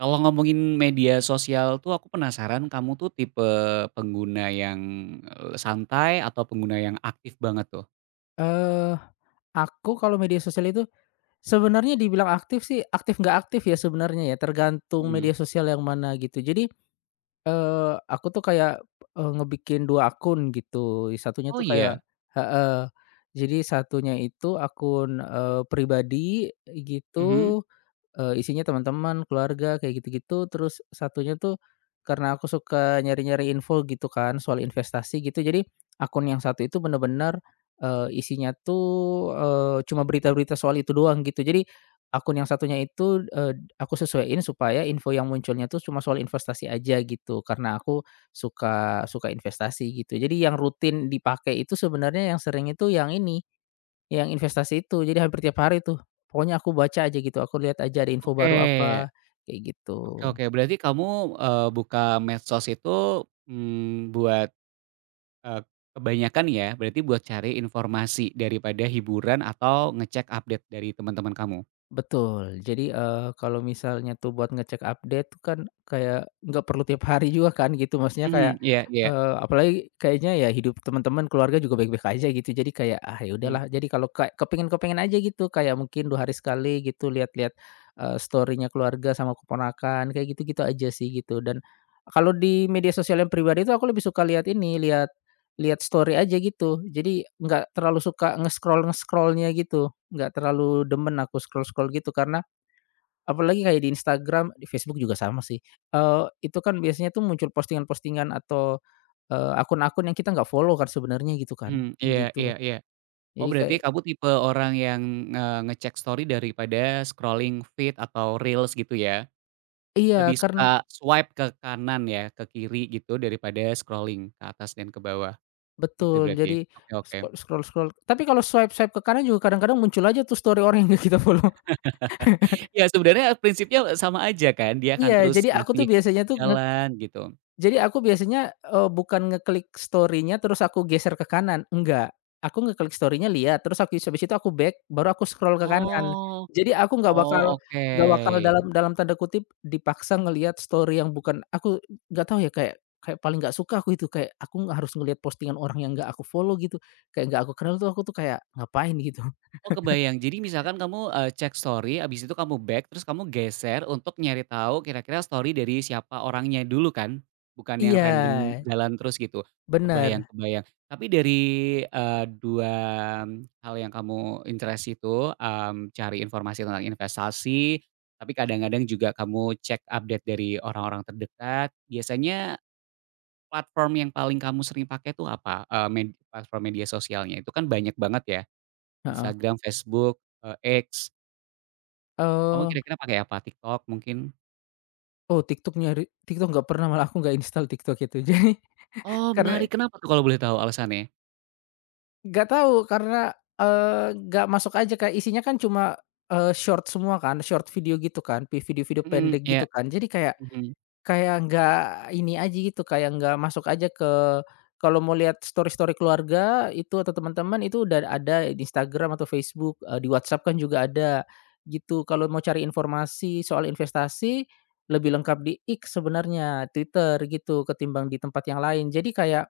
Kalau ngomongin media sosial tuh aku penasaran kamu tuh tipe pengguna yang, santai atau pengguna yang aktif banget tuh? eh aku kalau media sosial itu sebenarnya dibilang aktif sih, aktif nggak aktif ya sebenarnya ya, tergantung Mhm. media sosial yang mana gitu. Jadi, aku tuh kayak, ngebikin 2 akun gitu, satunya Oh tuh iya? kayak heeh, jadi satunya itu akun, pribadi Mhm. gitu, isinya teman-teman, keluarga, kayak gitu-gitu, terus satunya tuh karena aku suka nyari-nyari info gitu kan soal investasi gitu, jadi akun yang satu itu bener-bener, isinya tuh, cuma berita-berita soal itu doang gitu. Jadi akun yang satunya itu, aku sesuaiin supaya info yang munculnya tuh cuma soal investasi aja gitu, karena aku suka suka investasi gitu. Jadi yang rutin dipakai itu sebenarnya yang sering itu yang ini, yang investasi itu. Jadi hampir tiap hari tuh, pokoknya aku baca aja gitu, aku lihat aja ada info Oke, baru apa, kayak oke, gitu. oke, berarti kamu, buka medsos itu, mmm, buat, eee, kebanyakan ya berarti buat cari informasi daripada hiburan atau ngecek update dari teman-teman kamu? Betul. Jadi, kalau misalnya tuh buat ngecek update tuh kan kayak nggak perlu tiap hari juga kan gitu, maksudnya Mhm, kayak, iya, iya, apalagi kayaknya ya hidup teman-teman, keluarga juga baik-baik aja gitu. Jadi kayak, ah, ya mhm, udahlah. Jadi kalau kayak kepingin kepingin aja gitu, kayak mungkin 2 hari sekali gitu lihat-lihat, story-nya keluarga sama keponakan, kayak gitu-gitu aja sih gitu. Dan kalau di media sosial yang pribadi itu aku lebih suka lihat ini, lihat lihat story aja gitu. Jadi nggak terlalu suka nge scroll gitu. Nggak terlalu demen aku scroll-scroll gitu karena apalagi kayak di Instagram, di Facebook juga sama sih, itu kan biasanya tuh muncul postingan-postingan atau, akun-akun yang kita nggak follow kan sebenarnya gitu kan, mhm, iya, iya, gitu. iya. Oh Jadi berarti kayak kamu tipe orang yang, ngecek story daripada scrolling feed atau reels gitu ya? iya Lebih kan suka swipe ke kanan ya, ke kiri gitu daripada scrolling ke atas dan ke bawah gitu betul, berarti? jadi Oke, oke. scroll scroll-scroll tapi kalau swipe-swipe ke kanan juga kadang-kadang muncul aja tuh story orang yang nggak kita follow. Ya sebenarnya prinsipnya sama aja kan, dia akan Iya, terus jadi aku ngasih tuh biasanya tuh jalan gitu. Jadi aku biasanya, bukan ngeklik story-nya terus aku geser ke kanan, enggak. Aku ngeklik story-nya lihat, terus aku habis itu aku back, baru aku scroll ke kanan. Oh, Jadi aku nggak bakal oh nggak bakal oke. dalam dalam tanda kutip dipaksa ngelihat story yang bukan aku nggak tahu ya kayak kayak paling nggak suka aku itu, kayak aku nggak harus ngelihat postingan orang yang nggak aku follow gitu, kayak nggak aku kenal tuh aku tuh kayak ngapain gitu. Oh kebayang. Jadi misalkan kamu, cek story abis itu kamu back terus kamu geser untuk nyari tahu kira-kira story dari siapa orangnya dulu kan? Bukan yang Iya, random jalan terus gitu. Kebayang, bener, kebayang. Tapi dari, 2 hal yang kamu interest itu, cari informasi tentang investasi, tapi kadang-kadang juga kamu cek update dari orang-orang terdekat. Biasanya platform yang paling kamu sering pakai tuh apa? Eee, platform media sosialnya itu kan banyak banget ya? heeh. Instagram, Facebook, eee, X, kamu Eee, kira-kira pakai apa? TikTok mungkin? oh TikTok-nya, TikTok nggak pernah, malah aku nggak install TikTok itu. Jadi Oh karena menarik, kenapa tuh kalau boleh tahu alasannya? nggak tahu karena, nggak masuk aja Kak, isinya kan cuma, short semua kan, short video gitu kan, video-video Mhm, pendek iya, gitu kan. Jadi kayak, mhm, kayak nggak ini aja gitu, kayak nggak masuk aja ke kalau mau lihat story-story keluarga itu atau teman-teman itu udah ada di Instagram atau Facebook, di WhatsApp kan juga ada, gitu. Kalau mau cari informasi soal investasi, lebih lengkap di X sebenarnya, Twitter gitu, ketimbang di tempat yang lain. Jadi kayak,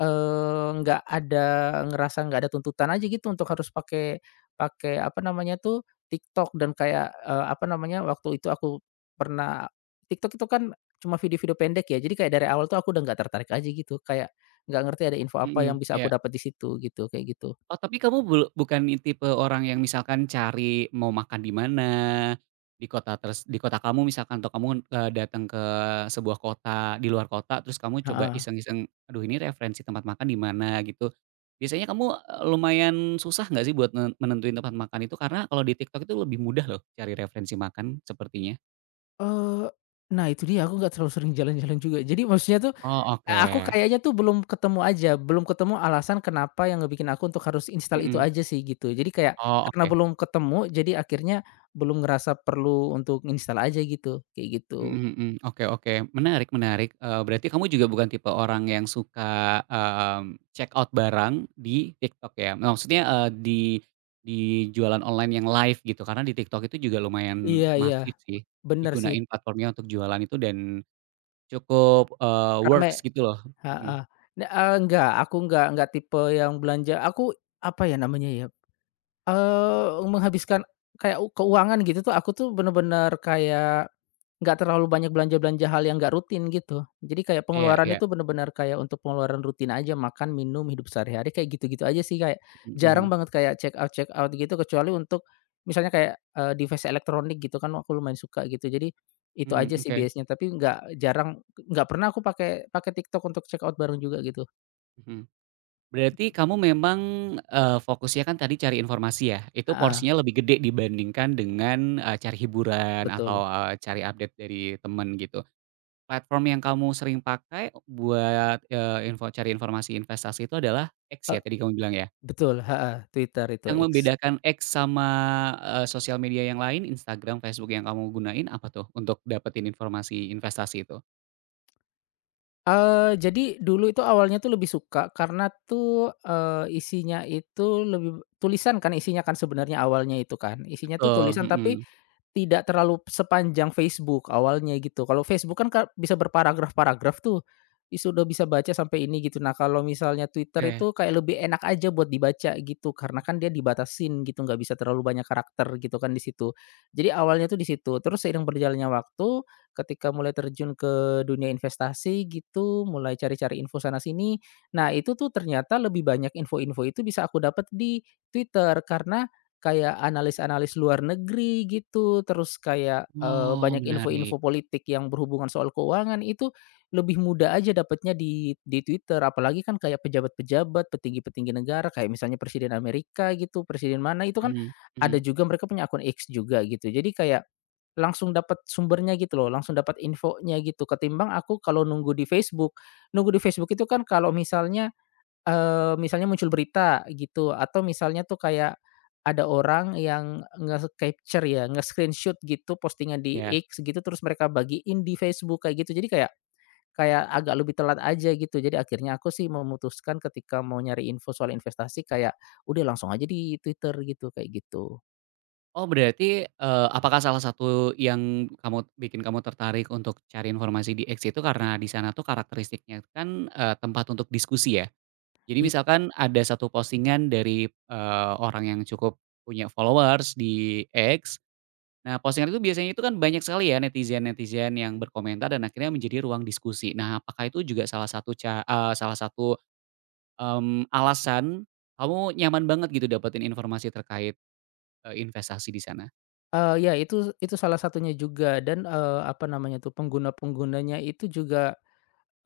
nggak ada ngerasa nggak ada tuntutan aja gitu untuk harus pakai pakai apa namanya tuh, TikTok dan kayak, apa namanya, waktu itu aku pernah TikTok itu kan cuma video-video pendek ya, jadi kayak dari awal tuh aku udah nggak tertarik aja gitu, kayak nggak ngerti ada info apa yang mhm, bisa aku iya. dapat di situ gitu, kayak gitu. Oh tapi kamu bukan tipe orang yang misalkan cari mau makan di mana, di kota di kota kamu misalkan atau kamu, datang ke sebuah kota di luar kota terus kamu coba Heeh. iseng-iseng, "Aduh ini referensi tempat makan di mana?" Gitu. Biasanya kamu, lumayan susah nggak sih buat menentuin tempat makan itu? Karena kalau di TikTok itu lebih mudah loh cari referensi makan sepertinya. Eee, nah itu dia aku nggak terlalu sering jalan-jalan juga. Jadi maksudnya tuh, Oh, oke. aku kayaknya tuh belum ketemu aja, belum ketemu alasan kenapa yang ngebikin aku untuk harus install itu Mhm. aja sih gitu. Jadi kayak Oh, karena oke. belum ketemu, jadi akhirnya belum ngerasa perlu untuk install aja gitu, kayak gitu. Mhm, mhm. Oke, oke. Menarik, menarik, berarti kamu juga bukan tipe orang yang suka, check out barang di TikTok ya? Maksudnya, di di jualan online yang live gitu, karena di TikTok itu juga lumayan Iya iya, masif sih, bener sih, digunain platformnya untuk jualan itu dan cukup, rame. works gitu loh. Mhm. Heeh. Enggak, aku enggak tipe yang belanja aku, apa ya namanya ya, menghabiskan kayak keuangan gitu tuh, aku tuh bener-bener kayak nggak terlalu banyak belanja-belanja hal yang nggak rutin gitu. Jadi kayak Iya, pengeluaran iya. itu bener-bener kayak untuk pengeluaran rutin aja, makan, minum, hidup sehari-hari kayak gitu-gitu aja sih, kayak jarang Mhm. banget kayak check out-check out gitu kecuali untuk misalnya kayak, device elektronik gitu kan aku lumayan suka gitu. Jadi itu Mhm, aja sih oke. biasanya, tapi nggak jarang nggak pernah aku pakai pakai TikTok untuk check out bareng juga gitu. Mhm. Berarti kamu memang, fokusnya kan tadi cari informasi ya, itu ah porsinya lebih gede dibandingkan dengan, cari hiburan atau, Betul. Cari update dari temen gitu. Platform yang kamu sering pakai buat, info cari informasi investasi itu adalah X E ya tadi kamu bilang ya? Betul, heeh, Twitter itu, Yang X. membedakan X sama, sosial media yang lain, Instagram, Facebook yang kamu gunain apa tuh untuk dapetin informasi investasi itu? Jadi dulu itu awalnya tuh lebih suka karena tuh, isinya itu lebih tulisan kan isinya kan sebenarnya awalnya itu kan, isinya tuh Betul, tulisan tapi mhm. tidak terlalu sepanjang Facebook awalnya gitu. Kalau Facebook kan bisa berparagraf-paragraf tuh, udah bisa baca sampai ini gitu. Nah kalau misalnya Twitter Oke. itu kayak lebih enak aja buat dibaca gitu, karena kan dia dibatasin gitu, nggak bisa terlalu banyak karakter gitu kan di situ. Jadi awalnya tuh di situ, terus seiring berjalannya waktu, ketika mulai terjun ke dunia investasi gitu, mulai cari-cari info sana sini. Nah itu tuh ternyata lebih banyak info-info itu bisa aku dapat di Twitter, karena kayak analis-analis luar negeri gitu, terus kayak, Oh banyak menarik. info-info politik yang berhubungan soal keuangan itu lebih mudah aja dapatnya di Twitter. Apalagi kan kayak pejabat-pejabat, petinggi-petinggi negara kayak misalnya presiden Amerika gitu, presiden mana itu kan Mhm, ada mhm, juga mereka punya akun X juga gitu. Jadi kayak langsung dapat sumbernya gitu loh, langsung dapat infonya gitu ketimbang aku kalau nunggu di Facebook. Nunggu di Facebook itu kan kalau misalnya misalnya muncul berita gitu atau misalnya tuh kayak ada orang yang nge-capture ya, nge-screenshot gitu postingan di iya. X gitu terus mereka bagiin di Facebook kayak gitu. Jadi kayak kayak agak lebih telat aja gitu. Jadi akhirnya aku sih memutuskan ketika mau nyari info soal investasi kayak udah langsung aja di Twitter gitu, kayak gitu. Oh berarti, apakah salah satu yang kamu bikin kamu tertarik untuk cari informasi di X itu karena di sana tuh karakteristiknya kan, tempat untuk diskusi ya. Jadi Iya, misalkan ada satu postingan dari, orang yang cukup punya followers di X. Nah postingan itu biasanya itu kan banyak sekali ya netizen-netizen yang berkomentar dan akhirnya menjadi ruang diskusi. Nah apakah itu juga salah satu salah satu, alasan kamu nyaman banget gitu dapetin informasi terkait, investasi di sana? Ya itu salah satunya juga dan, apa namanya tuh, pengguna-penggunanya itu juga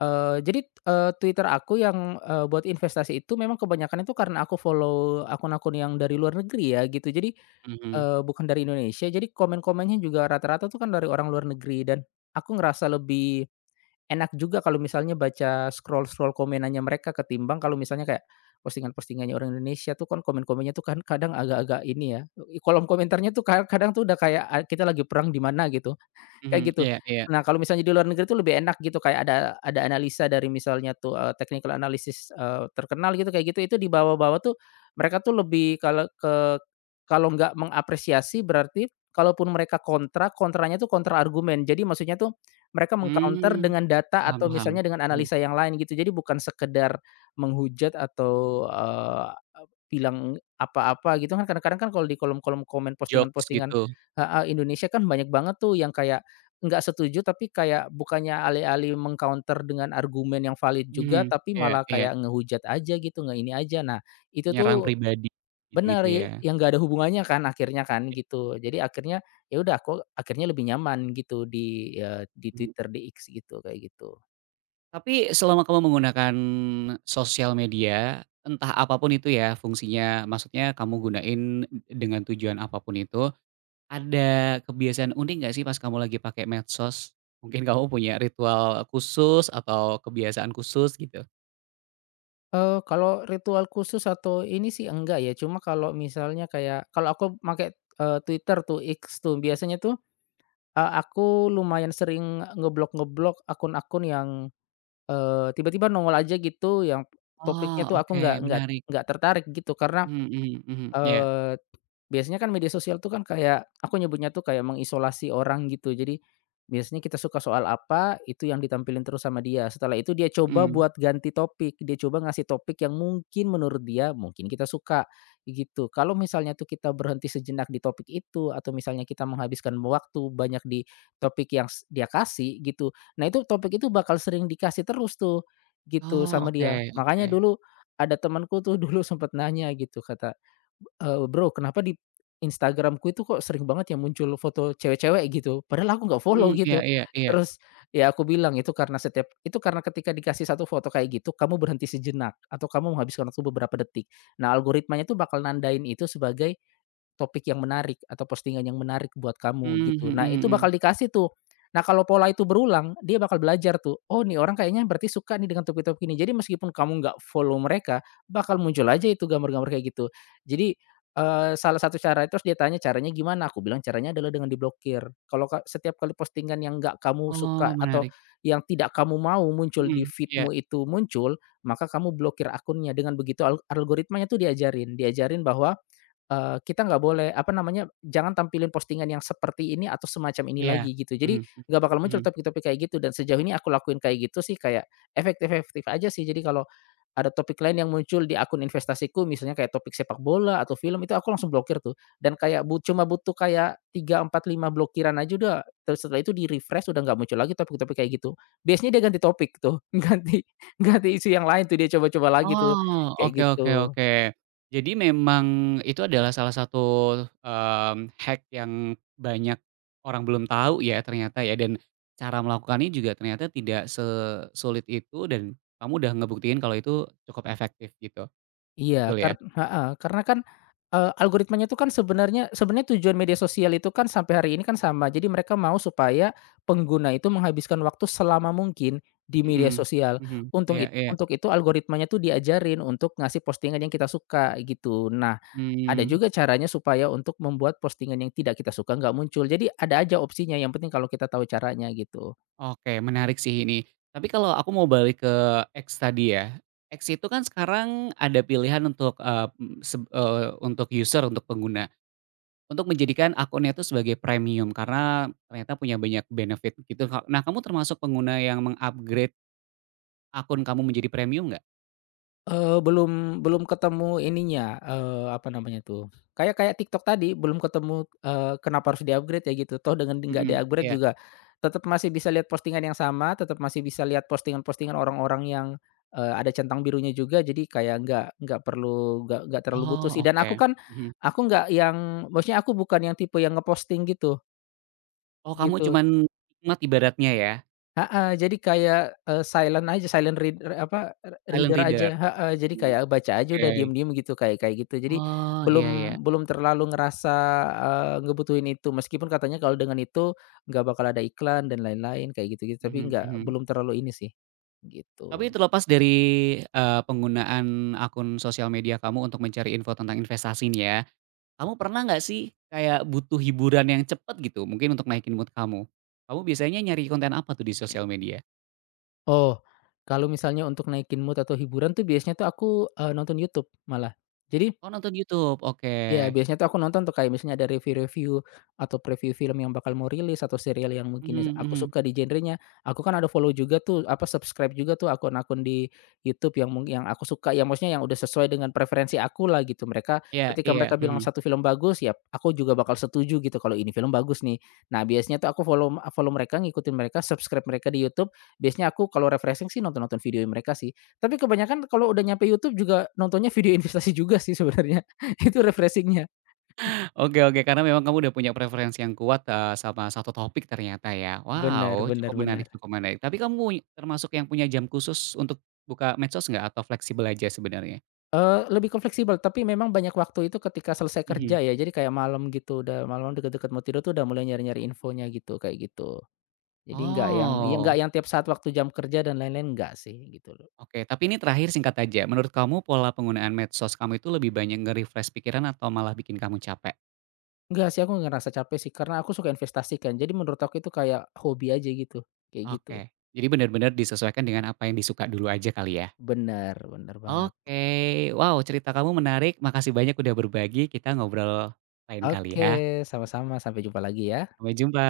Jadi, Twitter aku yang, buat investasi itu memang kebanyakan itu karena aku follow akun-akun yang dari luar negeri ya gitu. Jadi, Mhm. Bukan dari Indonesia, jadi komen-komennya juga rata-rata tuh kan dari orang luar negeri dan aku ngerasa lebih enak juga kalau misalnya baca scroll-scroll komenannya mereka ketimbang kalau misalnya kayak postingan-postingannya orang Indonesia tuh kan komen-komennya tuh kan kadang agak-agak ini ya, kolom komentarnya tuh kadang tuh udah kayak kita lagi perang di mana gitu. Kayak Mhm, gitu. iya, iya. Nah, kalau misalnya di luar negeri itu lebih enak gitu, kayak ada analisa dari misalnya tuh, technical analysis, terkenal gitu, kayak gitu, itu dibawa-bawa tuh mereka tuh lebih kalau ke kalau nggak mengapresiasi berarti kalaupun mereka kontra, kontranya tuh kontra argumen. Jadi maksudnya tuh mereka meng-counter Mmm, dengan data paham, atau paham. misalnya dengan Mhm, analisa yang lain gitu. Jadi bukan sekedar menghujat atau, bilang apa-apa gitu kan kadang-kadang kan kalau di kolom-kolom komen jokes postingan-postingan gitu. heeh, Indonesia kan banyak banget tuh yang kayak nggak setuju tapi kayak bukannya alih-alih meng-counter dengan argumen yang valid juga, Mhm, tapi iya, malah iya, kayak ngehujat aja gitu, ini aja. Nah, itu nyerang tuh pribadi bener, gitu-gitu ya. yang nggak ada hubungannya kan akhirnya kan Iya, gitu. Jadi akhirnya ya udah aku akhirnya lebih nyaman gitu di, di mhm. Twitter, di X gitu, kayak gitu. Tapi selama kamu menggunakan sosial media, entah apa pun itu ya fungsinya, maksudnya kamu gunain dengan tujuan apa pun itu, ada kebiasaan unik nggak sih pas kamu lagi pakai medsos? Mungkin kamu punya ritual khusus atau kebiasaan khusus gitu? Kalau ritual khusus atau ini sih enggak ya, cuma kalau misalnya kayak kalau aku make, Twitter tuh, X tuh, biasanya tuh, aku lumayan sering ngeblok-ngeblok akun-akun yang, tiba-tiba nongol aja gitu, yang topiknya Oh, tuh aku oke, nggak nggak menarik. nggak tertarik gitu. Karena Mhm, mhm, mhm, iya, Eee, biasanya kan media sosial tuh kan kayak aku nyebutnya tuh kayak mengisolasi orang gitu. Jadi biasanya kita suka soal apa, itu yang ditampilin terus sama dia. Setelah itu dia coba mhm. buat ganti topik, dia coba ngasih topik yang mungkin menurut dia, mungkin kita suka, gitu. Kalau misalnya tuh kita berhenti sejenak di topik itu atau misalnya kita menghabiskan waktu banyak di topik yang dia kasih gitu, nah itu topik itu bakal sering dikasih terus tuh, gitu Oh, sama dia. oke, oke. Makanya dulu ada temanku tuh dulu sempet nanya gitu, kata "Bro, kenapa di Instagramku itu kok sering banget yang muncul foto cewek-cewek?" gitu. Padahal aku nggak follow Mhm. Iya, gitu. iya, iya. Terus ya aku bilang, "Itu karena setiap itu karena ketika dikasih satu foto kayak gitu, kamu berhenti sejenak atau kamu menghabiskan waktu beberapa detik. Nah, algoritmanya tuh bakal nandain itu sebagai topik yang menarik atau postingan yang menarik buat kamu Mmm, gitu. Nah mhm, itu mhm. bakal dikasih tuh. Nah kalau pola itu berulang, dia bakal belajar tuh, "Oh nih orang kayaknya berarti suka nih dengan topik-topik ini." Jadi meskipun kamu nggak follow mereka, bakal muncul aja itu gambar-gambar kayak gitu. Jadi, salah satu cara itu terus dia tanya, "Caranya gimana?" Aku bilang, "Caranya adalah dengan diblokir." Kalau setiap kali postingan yang nggak kamu suka Oh, atau menarik. yang tidak kamu mau muncul di Mhm. Iya, feedmu itu muncul, maka kamu blokir akunnya. Dengan begitu algoritmanya tuh diajarin. Diajarin bahwa kita nggak boleh, apa namanya, jangan tampilin postingan yang seperti ini atau semacam ini iya. lagi gitu. Mhm, Jadi mhm, nggak bakal muncul mhm. topik-topik kayak gitu dan sejauh ini aku lakuin kayak gitu sih kayak efektif-efektif aja sih. Jadi kalau ada topik lain yang muncul di akun investasiku misalnya kayak topik sepak bola atau film itu aku langsung blokir tuh dan kayak cuma butuh kayak 3 4 5 blokiran aja udah terus setelah itu di-refresh udah nggak muncul lagi topik-topik kayak gitu. Biasanya dia ganti topik tuh, ganti ganti isu yang lain tuh dia coba-coba lagi tuh, Oh, kayak oke, oke, gitu. oke. Jadi memang itu adalah salah satu, hack yang banyak orang belum tahu ya ternyata ya, dan cara melakukannya juga ternyata tidak sesulit itu dan kamu udah ngebuktiin kalau itu cukup efektif gitu, Iya, betul ya? Heeh, karena kan, algoritmanya itu kan sebenarnya sebenarnya tujuan media sosial itu kan sampai hari ini kan sama. Jadi mereka mau supaya pengguna itu menghabiskan waktu selama mungkin di Mhm, media sosial. mhm. Untung Iya, it iya. Untuk itu algoritmanya tuh diajarin untuk ngasih postingan yang kita suka gitu. Nah, ada Mmm. juga caranya supaya untuk membuat postingan yang tidak kita suka nggak muncul. Jadi ada aja opsinya yang penting kalau kita tahu caranya gitu. Oke, menarik sih ini. Tapi kalau aku mau balik ke X tadi ya. X itu kan sekarang ada pilihan untuk, eee, m seb eee, untuk user, untuk pengguna, untuk menjadikan akunnya itu sebagai premium karena ternyata punya banyak benefit gitu ka nah kamu termasuk pengguna yang mengupgrade akun kamu menjadi premium nggak? Eee, belum belum ketemu ininya, apa namanya tuh, kayak kayak TikTok tadi belum ketemu, kenapa harus di-upgrade ya gitu, toh dengan nggak Mhm, di-upgrade iya. juga tetap masih bisa lihat postingan yang sama, tetap masih bisa lihat postingan-postingan orang-orang yang, ada centang birunya juga, jadi kayak nggak perlu nggak terlalu butuh Oh sih dan aku oke, kan, mhm. aku nggak yang maksudnya aku bukan yang tipe yang ngeposting gitu Oh kamu gitu. cuman nikmat ibaratnya ya, Heeh, jadi kayak, silent aja, silent silent reader aja reader? heeh, jadi Mmm, kayak baca aja udah oke. diem-diem gitu, kayak kayak gitu. Jadi Oh, iya, iya. belum belum terlalu ngerasa, ngebutuhin itu, meskipun katanya kalau dengan itu nggak bakal ada iklan dan lain-lain kayak gitu-gitu, tapi Mhm, nggak mhm. belum terlalu ini sih, Tapi gitu. terlepas dari, penggunaan akun sosial media kamu untuk mencari info tentang investasi nih ya, kamu pernah nggak sih kayak butuh hiburan yang cepet gitu mungkin untuk naikin mood kamu? Kamu biasanya nyari konten apa tuh di sosial media? Oh, kalau misalnya untuk naikin mood atau hiburan tuh biasanya tuh aku, nonton YouTube malah. Jadi Oh nonton YouTube, oke. iya, biasanya tuh aku nonton tuh kayak misalnya ada review-review atau preview film yang bakal mau rilis atau serial yang mungkin Mhm, aku mhm. suka di genrenya. Aku kan ada follow juga tuh, apa, subscribe juga tuh akun-akun di YouTube yang aku suka, yang maksudnya yang udah sesuai dengan preferensi aku lah gitu. Mereka Iya, ketika iya, mereka bilang mhm. satu film bagus, ya aku juga bakal setuju gitu kalau ini film bagus nih. Nah, biasanya tuh aku follow follow mereka, ngikutin mereka, subscribe mereka di YouTube. Biasanya aku kalau refreshing sih nonton-nonton video mereka sih. Tapi kebanyakan kalau udah nyampe YouTube juga nontonnya video investasi juga sih sebenarnya. Itu refreshing-nya. Oke, oke, karena memang kamu udah punya preferensi yang kuat, sama satu topik ternyata ya. Benar Wow, benar cukup benar. menarik, cukup menarik. Tapi kamu termasuk yang punya jam khusus untuk buka medsos nggak atau fleksibel aja sebenarnya? Lebih ke fleksibel, tapi memang banyak waktu itu ketika selesai Mhm. kerja ya, jadi kayak malam gitu, udah malam-malam deket-deket mau tidur tuh udah mulai nyari-nyari infonya gitu, kayak gitu. Jadi nggak yang ya nggak Oh. yang tiap saat waktu jam kerja dan lain-lain, nggak sih, gitu loh. Oke, tapi ini terakhir singkat aja. Menurut kamu pola penggunaan medsos kamu itu lebih banyak nge-refresh pikiran atau malah bikin kamu capek? Nggak sih, aku nggak ngerasa capek sih, karena aku suka investasi kan, jadi menurut aku itu kayak hobi aja gitu, kayak gitu. Oke, jadi benar-benar disesuaikan dengan apa yang disuka dulu aja kali ya? Benar benar banget. Oke, wow cerita kamu menarik, makasih banyak udah berbagi, kita ngobrol lain kali ya. Oke, sama-sama, sampai jumpa lagi ya. Sampai jumpa.